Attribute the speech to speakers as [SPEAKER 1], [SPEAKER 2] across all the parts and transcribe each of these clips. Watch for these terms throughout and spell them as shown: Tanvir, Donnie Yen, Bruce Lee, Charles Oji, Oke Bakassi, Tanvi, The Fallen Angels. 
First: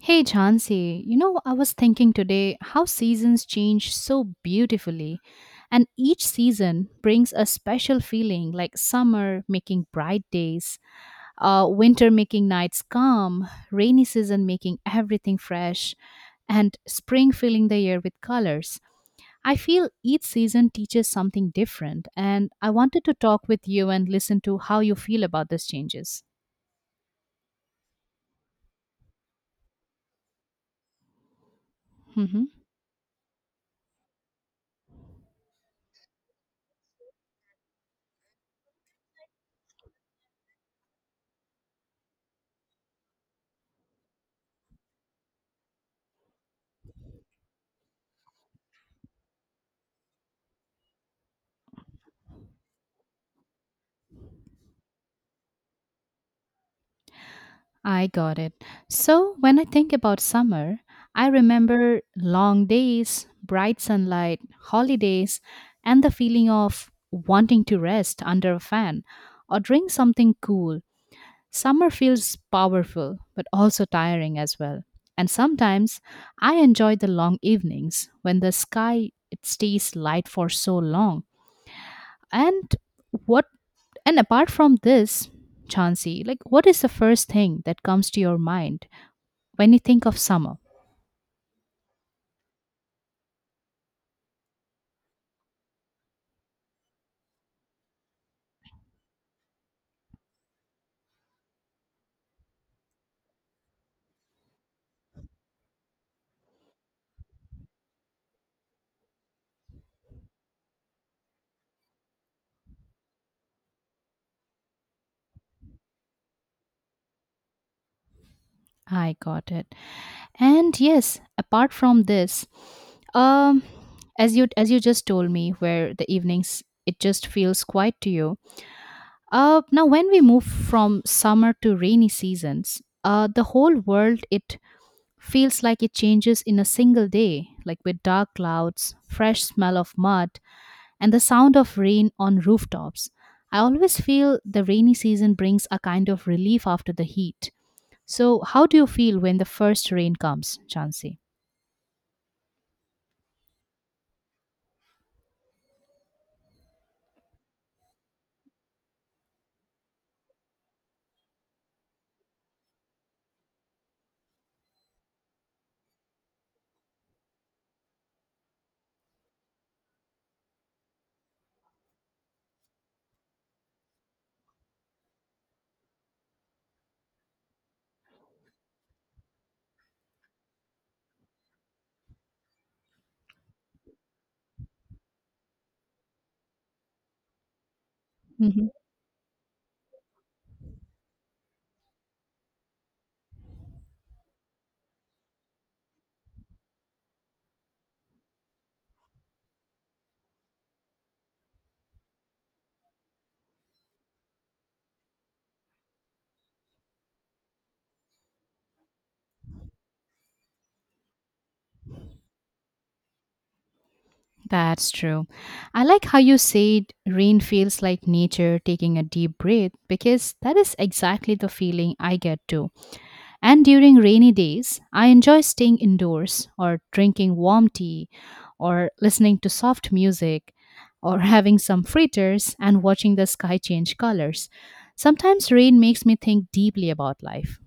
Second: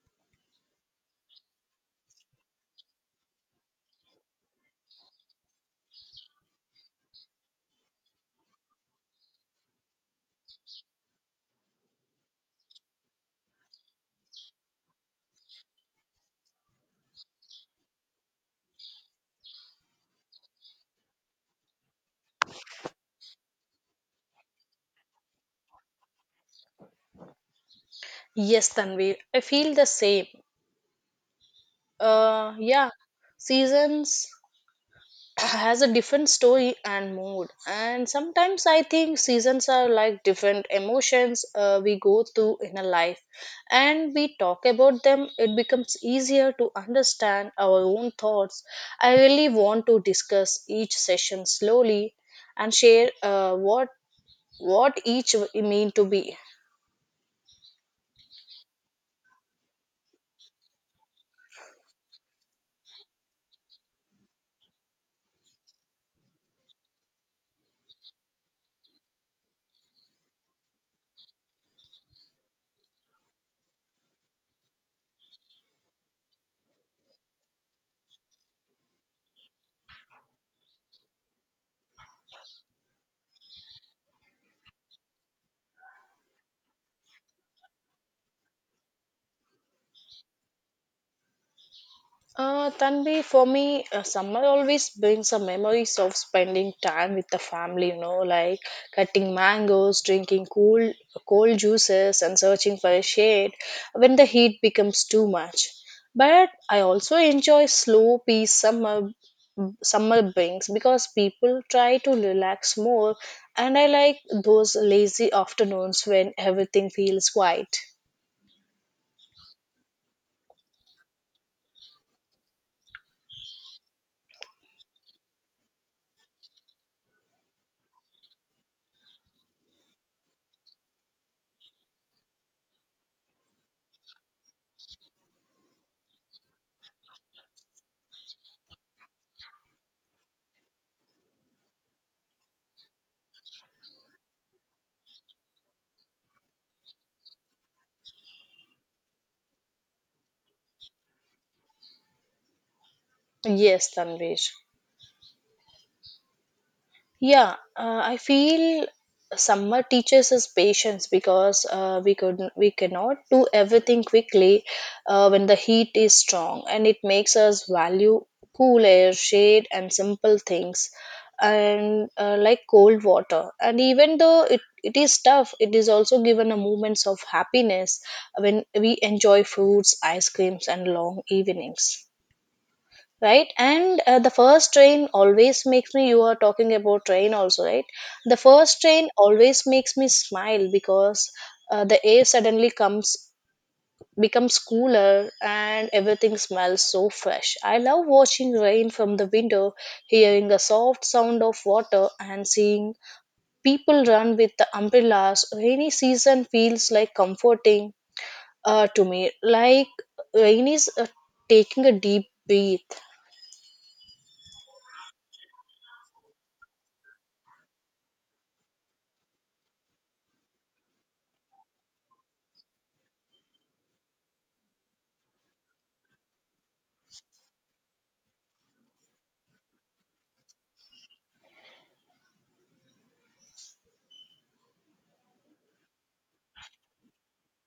[SPEAKER 1] Hey Jhansi, you know, I was thinking today how seasons change so beautifully, and each season brings a special feeling like summer making bright days, winter making nights calm, rainy season making everything fresh, and spring filling the year with colors. I feel each season teaches something different, and I wanted to talk with you and listen to how you feel about these changes.
[SPEAKER 2] Yes, Tanvi, I feel the same.
[SPEAKER 1] Mm-hmm.
[SPEAKER 2] Yeah, seasons has a different story and mood, and sometimes I think seasons are like different emotions we go through in a life, and we talk about them. It becomes easier to understand our own thoughts. I really want to discuss each session slowly and share what each mean to be.
[SPEAKER 1] I got it. So when I think about summer, I remember long days, bright sunlight, holidays, and the feeling of wanting to rest under a fan or drink something cool. Summer feels powerful, but also tiring as well. And sometimes I enjoy the long evenings when the sky it stays light for so long. And what and apart from this, Chansey, like what is the first thing that comes to your mind when you think of summer.
[SPEAKER 2] Tanvi, for me, summer always brings some memories of spending time with the family, you know, like cutting mangoes, drinking cool, cold juices, and searching for a shade when the heat becomes too much. But I also enjoy slow peace summer summer brings because people try to relax more and I like those lazy afternoons when everything feels quiet.
[SPEAKER 1] I got it. And yes, apart from this, um, as you just told me, where the evenings it just feels quiet to you. Now when we move from summer to rainy seasons, the whole world it feels like it changes in a single day, like with dark clouds, fresh smell of mud, and the sound of rain on rooftops. I always feel the rainy season brings a kind of relief after the heat. So, how do you feel when the first rain comes, Chansey?
[SPEAKER 2] Yes, tanvi. Yeah, I feel summer teaches us patience because uh, we cannot do everything quickly when the heat is strong, and it makes us value cool air, shade, and simple things, and like cold water. And even though it is tough, it is also given a moments of happiness when we enjoy fruits, ice creams, and long evenings. Right, and the first train always makes me. You are talking about train also, right? The
[SPEAKER 1] Mhm.
[SPEAKER 2] first train always makes me smile because the air suddenly comes becomes cooler and everything smells so fresh. I love watching rain from the window, hearing the soft sound of water, and seeing people run with the umbrellas. Rainy season feels like comforting to me, like rain is taking a deep breath.
[SPEAKER 1] That's true. I like how you said rain feels like nature taking a deep breath because that is exactly the feeling I get too. And during rainy days, I enjoy staying indoors or drinking warm tea or listening to soft music or having some fritters and watching the sky change colors. Sometimes rain makes me think deeply about life.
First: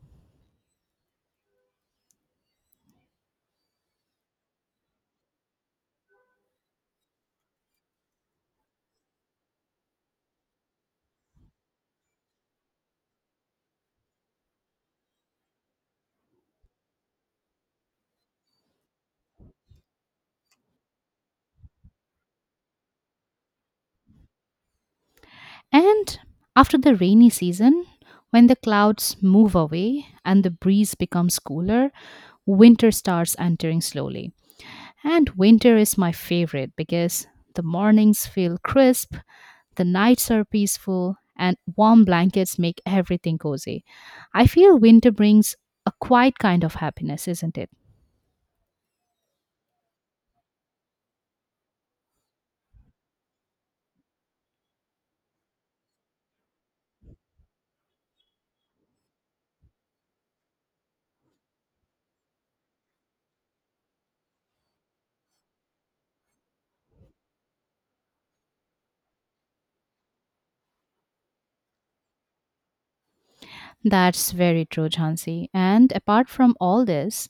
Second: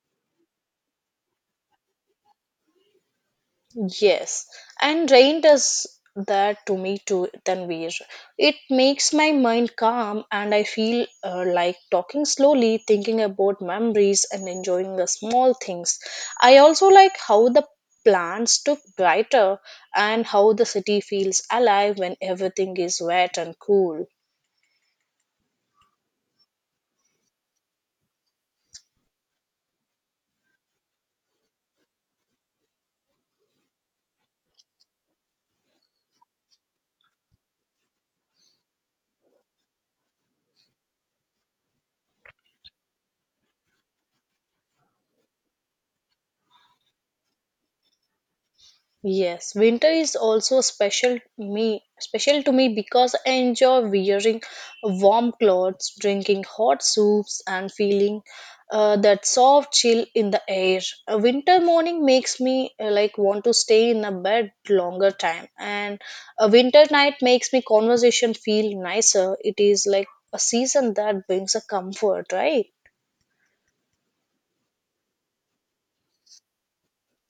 [SPEAKER 2] Yes, and rain does that to me too, Tanvir. It makes my mind calm and I feel like talking slowly, thinking about memories and enjoying the small things. I also like how the plants look brighter and how the city feels alive when everything is wet and cool.
[SPEAKER 1] And after the rainy season, when the clouds move away and the breeze becomes cooler, winter starts entering slowly. And winter is my favorite because the mornings feel crisp, the nights are peaceful, and warm blankets make everything cozy. I feel winter brings a quiet kind of happiness, isn't it?
[SPEAKER 2] Yes, winter is also special to me because I enjoy wearing warm clothes, drinking hot soups, and feeling that soft chill in the air. A winter morning makes me like want to stay in a bed longer time, and a winter night makes me conversation feel nicer. It is like a season that brings a comfort, right?
[SPEAKER 1] That's very true, Jhansi. And apart from all this,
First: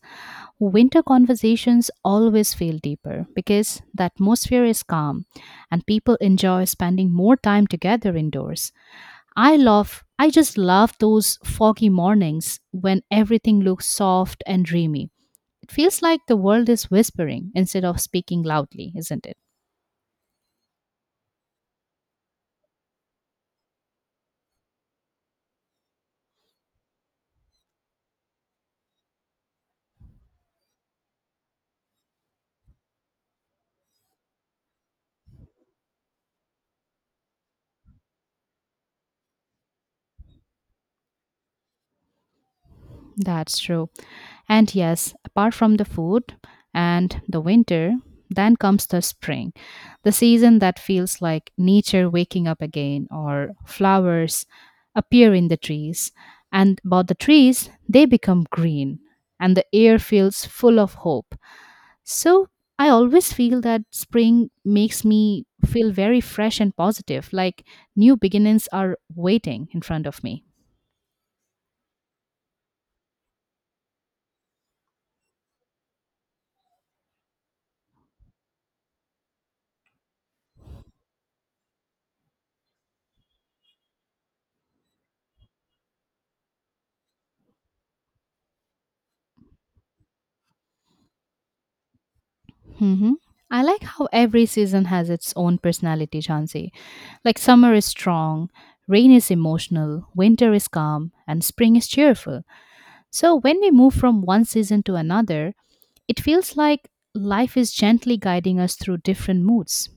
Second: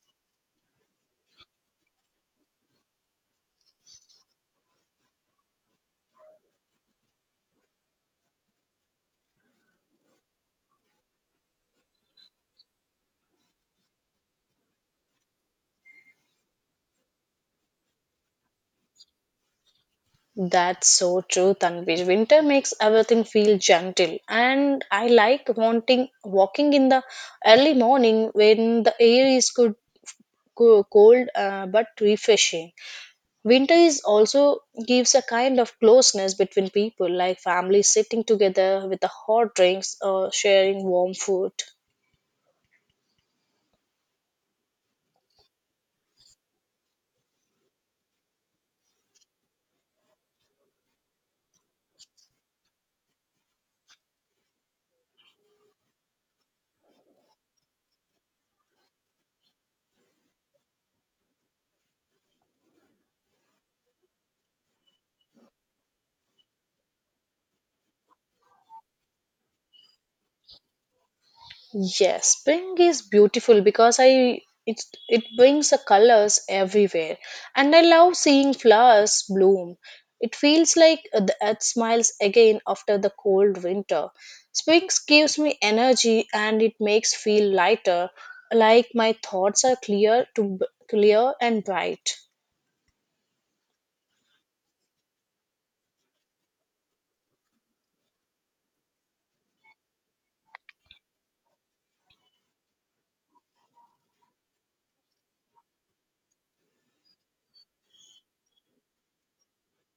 [SPEAKER 1] winter conversations always feel deeper because the atmosphere is calm and people enjoy spending more time together indoors. I love, I just love those foggy mornings when everything looks soft and dreamy. It feels like the world is whispering instead of speaking loudly, isn't it?
[SPEAKER 2] That's so true, Tanvi. Winter makes everything feel gentle, and I like wanting walking in the early morning when the air is good, cold but refreshing. Winter is also gives a kind of closeness between people, like families sitting together with the hot drinks or sharing warm food.
[SPEAKER 1] That's true. And yes, apart from the food and the winter, then comes the spring, the season that feels like nature waking up again or flowers appear in the trees. And about the trees, they become green and the air feels full of hope. So I always feel that spring makes me feel very fresh and positive, like new beginnings are waiting in front of me.
[SPEAKER 2] Yes, spring is beautiful because I it it brings the colors everywhere, and I love seeing flowers bloom. It feels like the earth smiles again after the cold winter. Spring gives me energy and it makes feel lighter, like my thoughts are clear and bright.
[SPEAKER 1] Hmm. I like how every season has its own personality, Chansey. Like summer is strong, rain is emotional, winter is calm, and spring is cheerful. So when we move from one season to another, it feels like life is gently guiding us through different moods.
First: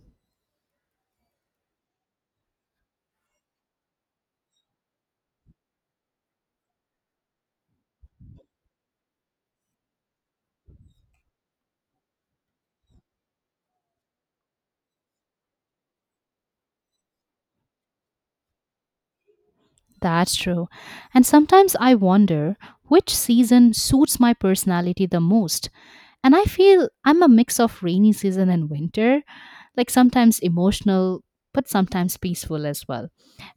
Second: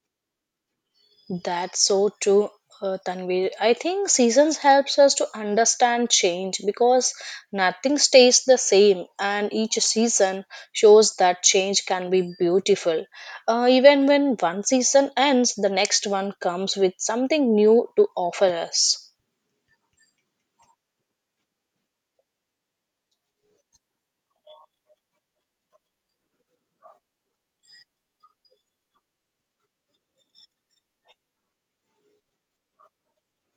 [SPEAKER 2] That's so true, Tanvir. I think seasons helps us to understand change because nothing stays the same, and each season shows that change can be beautiful. Even when one season ends, the next one comes with something new to offer us.
[SPEAKER 1] That's true. And sometimes I wonder which season suits my personality the most. And I feel I'm a mix of rainy season and winter, like sometimes emotional, but sometimes peaceful as well.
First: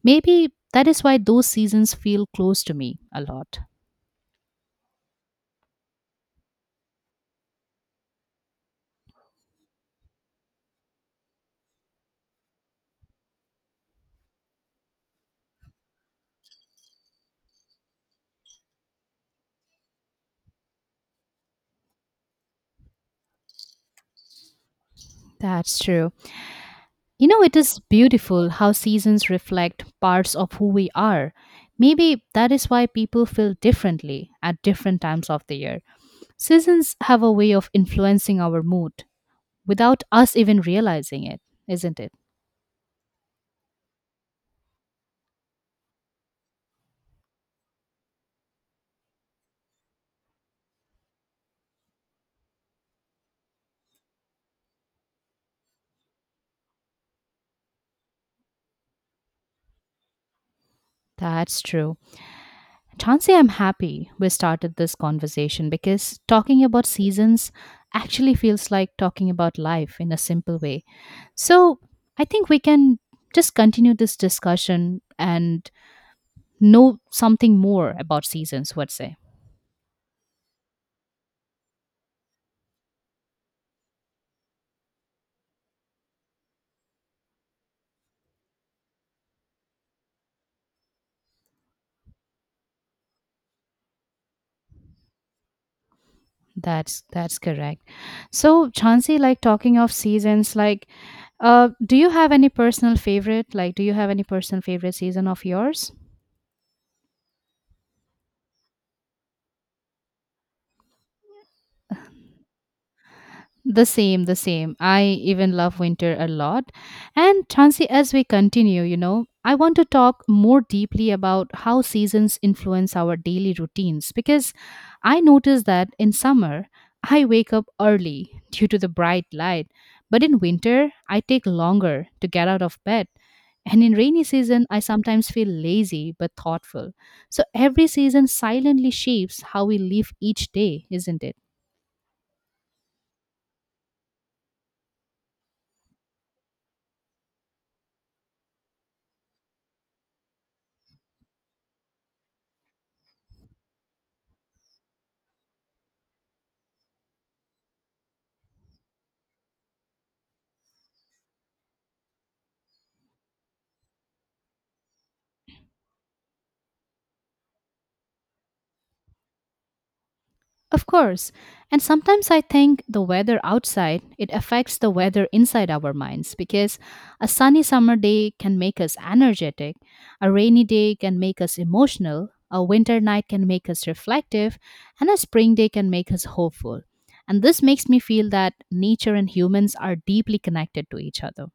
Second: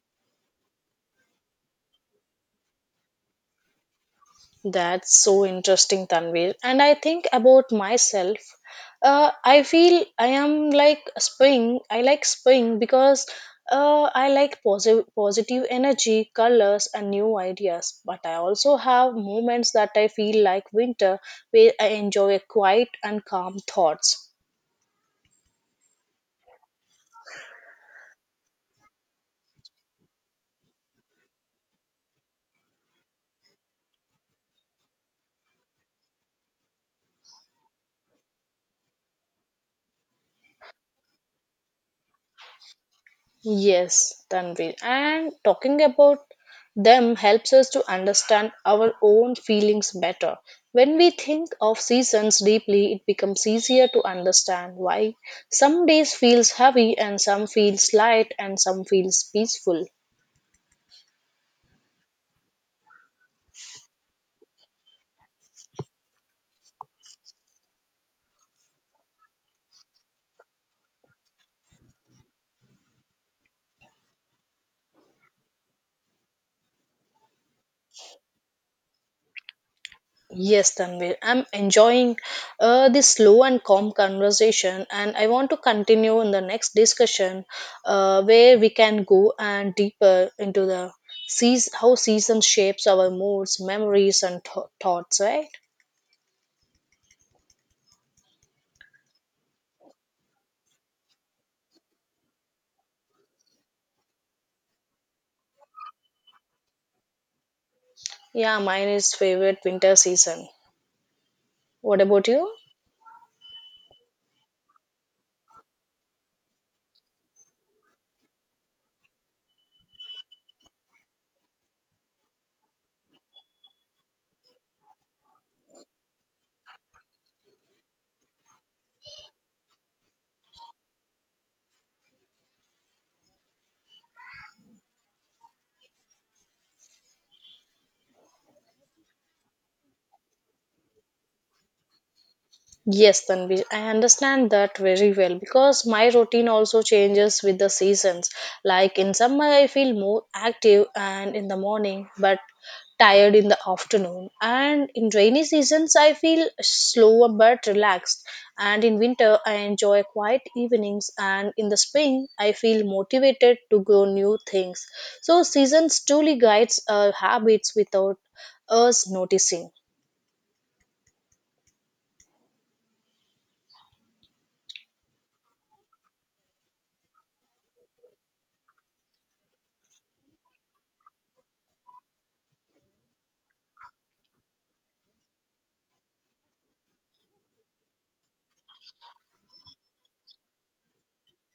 [SPEAKER 1] Maybe that is why those seasons feel close to me a lot.
[SPEAKER 2] That's so interesting, Tanvir. And I think about myself. I feel I am like spring. I like spring because I like positive energy, colors, and new ideas. But I also have moments that I feel like winter, where I enjoy quiet and calm thoughts.
[SPEAKER 1] That's true. You know, it is beautiful how seasons reflect parts of who we are. Maybe that is why people feel differently at different times of the year. Seasons have a way of influencing our mood without us even realizing it, isn't it?
[SPEAKER 2] Yes, Tanvi. And talking about them helps us to understand our own feelings better. When we think of seasons deeply, it becomes easier to understand why some days feels heavy and some feels light and some feels peaceful.
[SPEAKER 1] That's true. Chansey, I'm happy we started this conversation because talking about seasons actually feels like talking about life in a simple way. So I think we can just continue this discussion and know something more about seasons. Would say
[SPEAKER 2] Yes, Tanvir, I'm enjoying this slow and calm conversation, and I want to continue in the next discussion where we can go and deeper into the how season shapes our moods, memories, and thoughts. Right?
[SPEAKER 1] that's correct. So Chansey, like talking of seasons, like do you have any personal favorite, like do you have any personal favorite season of yours?
[SPEAKER 2] Yeah, mine is favorite winter season. What about you?
[SPEAKER 1] The same, the same. I even love winter a lot. And Chansi, as we continue, you know, I want to talk more deeply about how seasons influence our daily routines because I notice that in summer, I wake up early due to the bright light, but in winter, I take longer to get out of bed. And in rainy season, I sometimes feel lazy but thoughtful. So every season silently shapes how we live each day, isn't it?
[SPEAKER 2] Yes, Tanvi, I understand that very well because my routine also changes with the seasons. Like in summer, I feel more active and in the morning, but tired in the afternoon. And in rainy seasons, I feel slower but relaxed. And in winter, I enjoy quiet evenings. And in the spring, I feel motivated to grow new things. So seasons truly guides our habits without us noticing.
[SPEAKER 1] Of course. And sometimes I think the weather outside, it affects the weather inside our minds because a sunny summer day can make us energetic, a rainy day can make us emotional, a winter night can make us reflective, and a spring day can make us hopeful. And this makes me feel that nature and humans are deeply connected to each other.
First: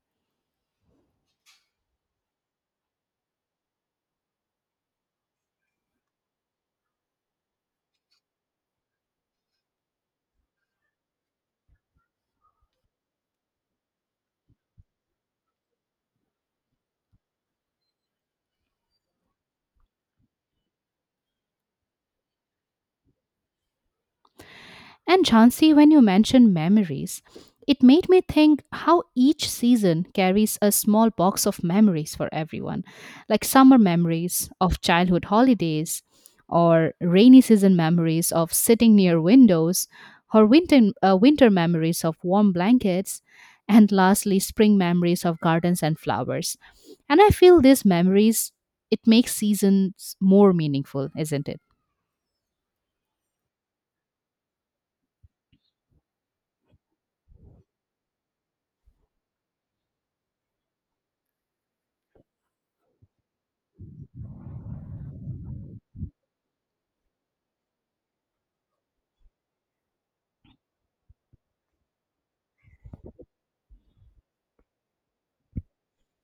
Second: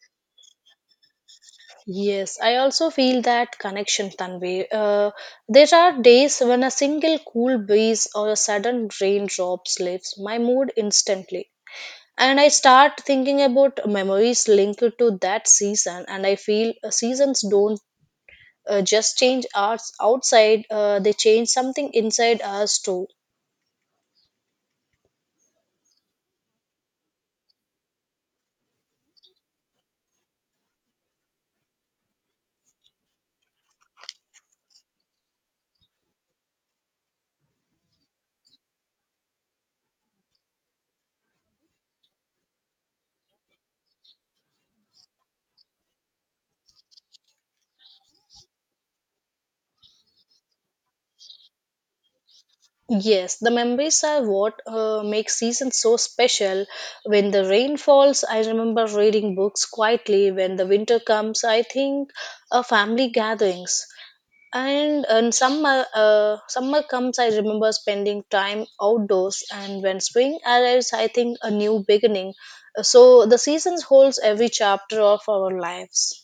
[SPEAKER 2] Yes, I also feel that connection, Tanvi. There are days when a single cool breeze or a sudden raindrop lifts my mood instantly. And I start thinking about memories linked to that season, and I feel seasons don't just change us outside, they change something inside us too.
[SPEAKER 1] And Jhansi, when you mentioned memories, it made me think how each season carries a small box of memories for everyone, like summer memories of childhood holidays, or rainy season memories of sitting near windows, or winter memories of warm blankets, and lastly, spring memories of gardens and flowers. And I feel these memories, it makes seasons more meaningful, isn't it?
[SPEAKER 2] Yes, the memories are what make seasons so special. When the rain falls, I remember reading books quietly. When the winter comes, I think of family gatherings. And in summer, summer comes, I remember spending time outdoors. And when spring arrives, I think a new beginning. So the seasons holds every chapter of our lives.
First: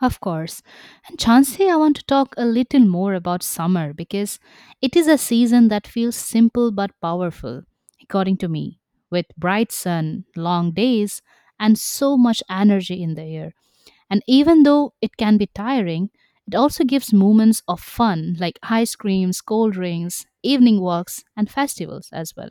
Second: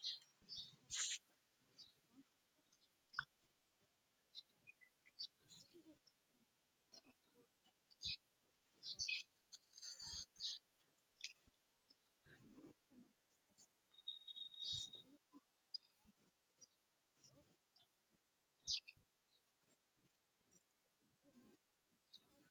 [SPEAKER 1] Of course. And Chansey, I want to talk a little more about summer because it is a season that feels simple but powerful, according to me, with bright sun, long days, and so much energy in the air. And even though it can be tiring, it also gives moments of fun like ice creams, cold drinks, evening walks, and festivals as well.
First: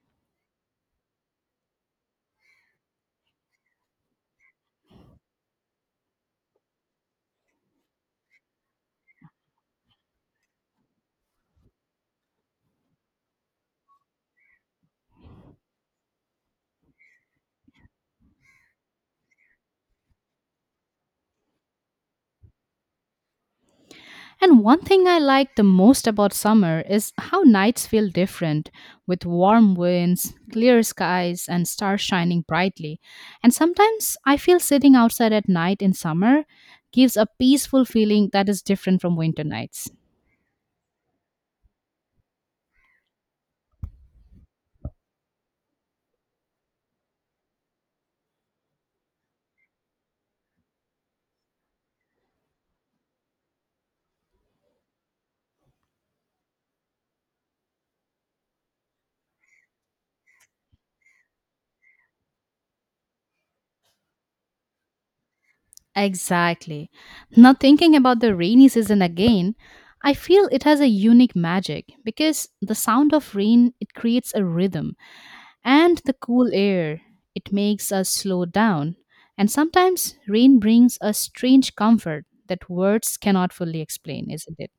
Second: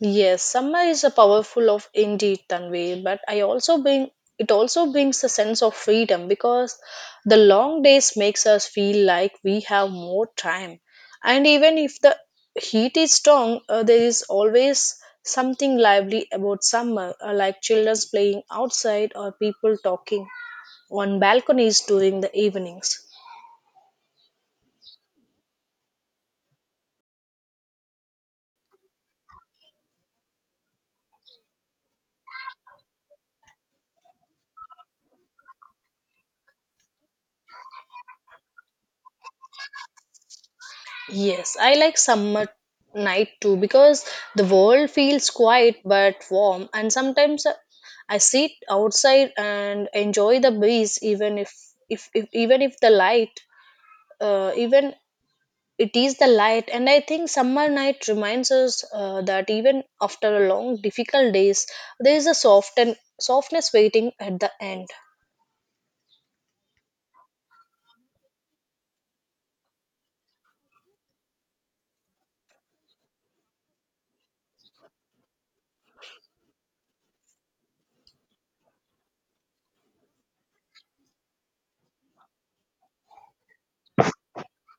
[SPEAKER 2] Yes, summer is a powerful of indeed Tanvi, but I also bring it also brings a sense of freedom because the long days makes us feel like we have more time. And even if the heat is strong, there is always something lively about summer, like children playing outside or people talking on balconies during the evenings.
[SPEAKER 1] And one thing I like the most about summer is how nights feel different with warm winds, clear skies, and stars shining brightly. And sometimes I feel sitting outside at night in summer gives a peaceful feeling that is different from winter nights.
[SPEAKER 2] Yes, I like summer night too because the world feels quiet but warm, and sometimes I sit outside and enjoy the breeze, even if, even if the light, even it is the light. And I think summer night reminds us that even after a long, difficult days, there is a soft and softness waiting at the end.
[SPEAKER 1] Exactly. Now, thinking about the rainy season again, I feel it has a unique magic because the sound of rain it creates a rhythm and the cool air it makes us slow down and sometimes rain brings a strange comfort that words cannot fully explain, isn't it?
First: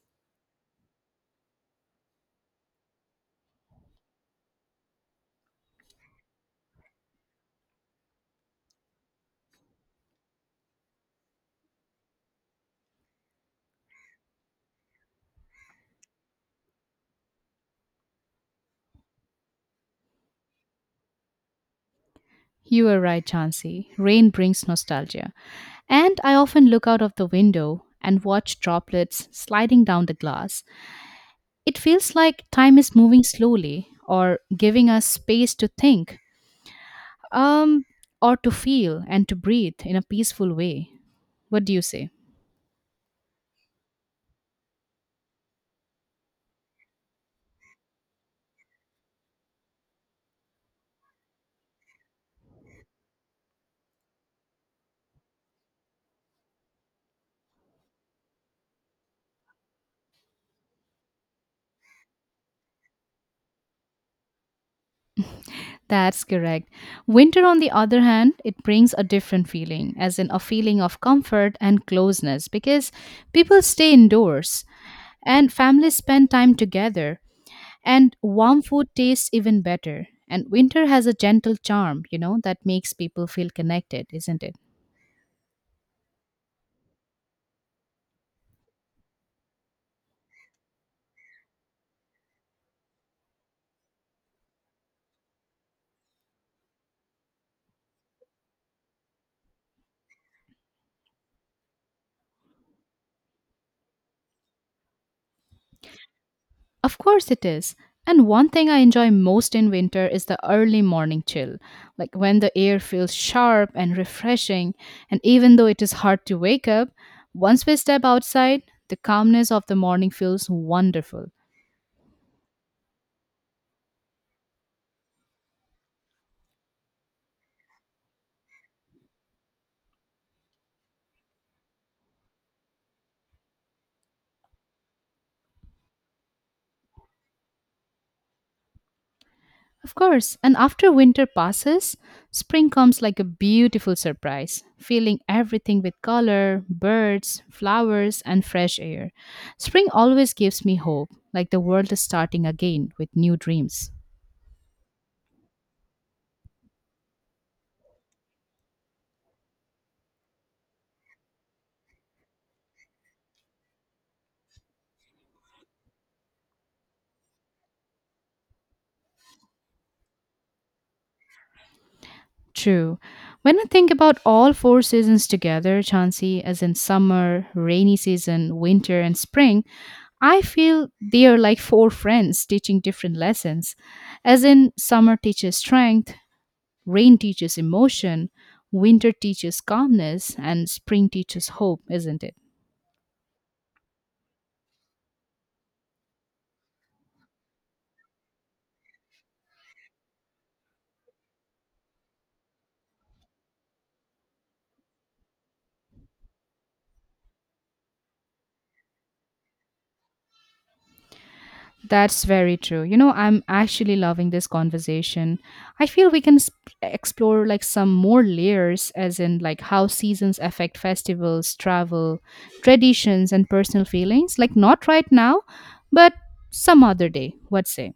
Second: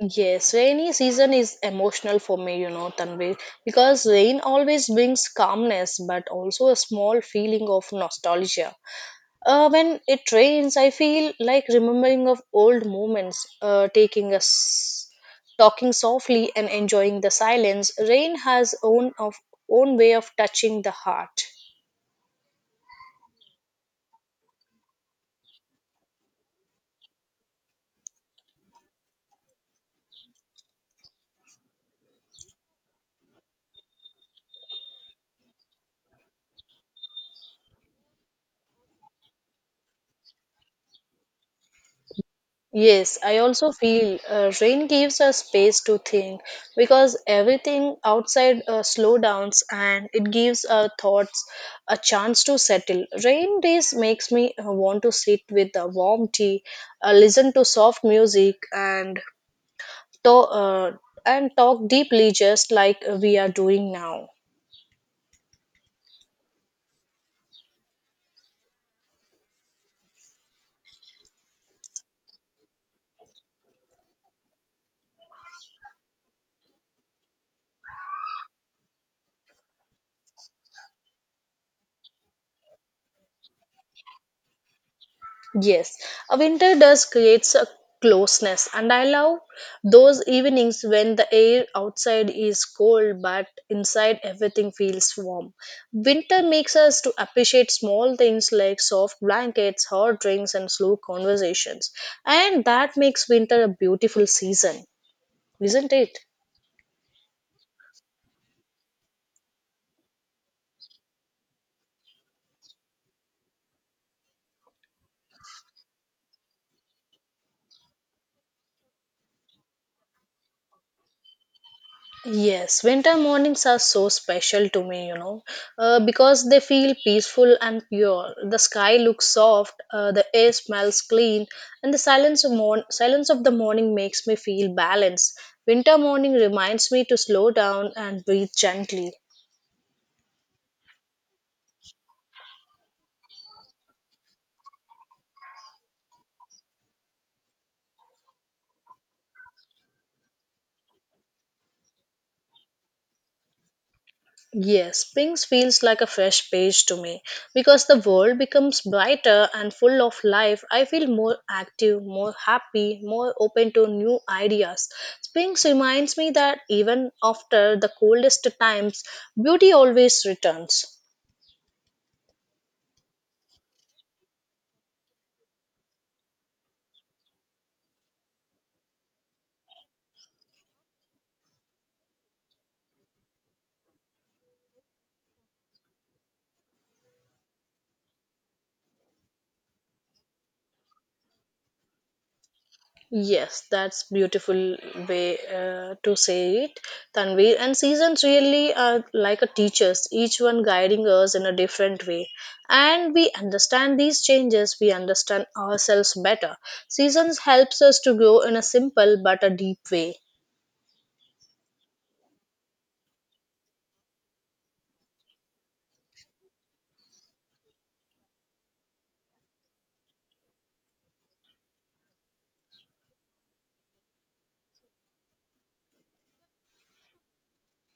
[SPEAKER 2] Yes, rainy season is emotional for me, you know, Tanvi, because rain always brings calmness but also a small feeling of nostalgia. When it rains, I feel like remembering of old moments, taking us, talking softly and enjoying the silence. Rain has own way of touching the heart.
[SPEAKER 1] You are right, Chansey. Rain brings nostalgia. And I often look out of the window and watch droplets sliding down the glass. It feels like time is moving slowly or giving us space to think, um, or to feel and to breathe in a peaceful way. What do you say?
[SPEAKER 2] Yes, I also feel rain gives us space to think because everything outside slow downs and it gives our thoughts a chance to settle. Rain days makes me want to sit with a warm tea, listen to soft music and to- uh, and talk deeply just like we are doing now.
[SPEAKER 1] That's correct. Winter, on the other hand, it brings a different feeling, as in a feeling of comfort and closeness, because people stay indoors and families spend time together, and warm food tastes even better. And winter has a gentle charm, you know, that makes people feel connected, isn't it?
[SPEAKER 2] Yes, a winter does creates a closeness, and I love those evenings when the air outside is cold but inside everything feels warm. Winter makes us to appreciate small things like soft blankets, hot drinks, and slow conversations, and that makes winter a beautiful season, isn't it?
[SPEAKER 1] Of course it is. And one thing I enjoy most in winter is the early morning chill, like when the air feels sharp and refreshing. And even though it is hard to wake up, once we step outside, the calmness of the morning feels wonderful.
[SPEAKER 2] Yes, winter mornings are so special to me, you know, because they feel peaceful and pure. The sky looks soft, the air smells clean, and the silence of the morning makes me feel balanced. Winter morning reminds me to slow down and breathe gently.
[SPEAKER 1] Of course, and after winter passes, spring comes like a beautiful surprise, filling everything with color, birds, flowers, and fresh air. Spring always gives me hope, like the world is starting again with new dreams.
[SPEAKER 2] Yes, Pings feels like a fresh page to me because the world becomes brighter and full of life. I feel more active, more happy, more open to new ideas. Pings reminds me that even after the coldest times, beauty always returns.
[SPEAKER 1] True. When I think about all four seasons together, Chansey, as in summer, rainy season, winter, and spring, I feel they are like four friends teaching different lessons. As in, summer teaches strength, rain teaches emotion, winter teaches calmness, and spring teaches hope, isn't it?
[SPEAKER 2] Yes, that's beautiful way to say it, Tanvir. And seasons really are like a teachers, each one guiding us in a different way. And we understand these changes, we understand ourselves better. Seasons helps us to grow in a simple but a deep way.
[SPEAKER 1] That's very true. You know, I'm actually loving this conversation. I feel we can explore like some more layers, as in like how seasons affect festivals, travel, traditions, and personal feelings. Like, not right now, but some other day. What say?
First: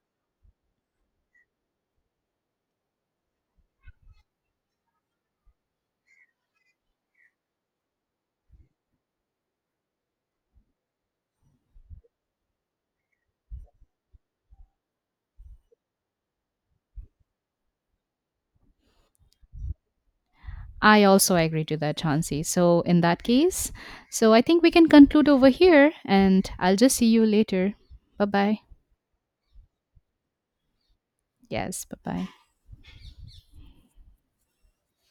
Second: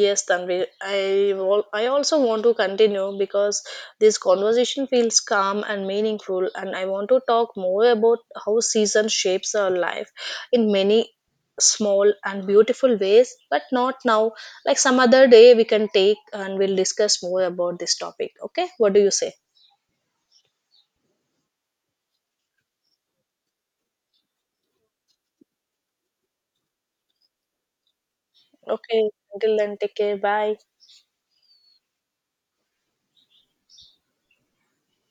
[SPEAKER 2] Yes, Tanvi. I also want to continue because this conversation feels calm and meaningful, and I want to talk more about how season shapes our life in many small and beautiful ways, but not now. Like some other day, we can take and we'll discuss more about this topic. Okay, what do you say?
[SPEAKER 1] I also agree to that, Chauncey. So, in that case, so I think we can conclude over here and I'll just see you later. Bye bye.
[SPEAKER 2] Okay, until then, take care. Bye.
[SPEAKER 1] Yes, bye bye.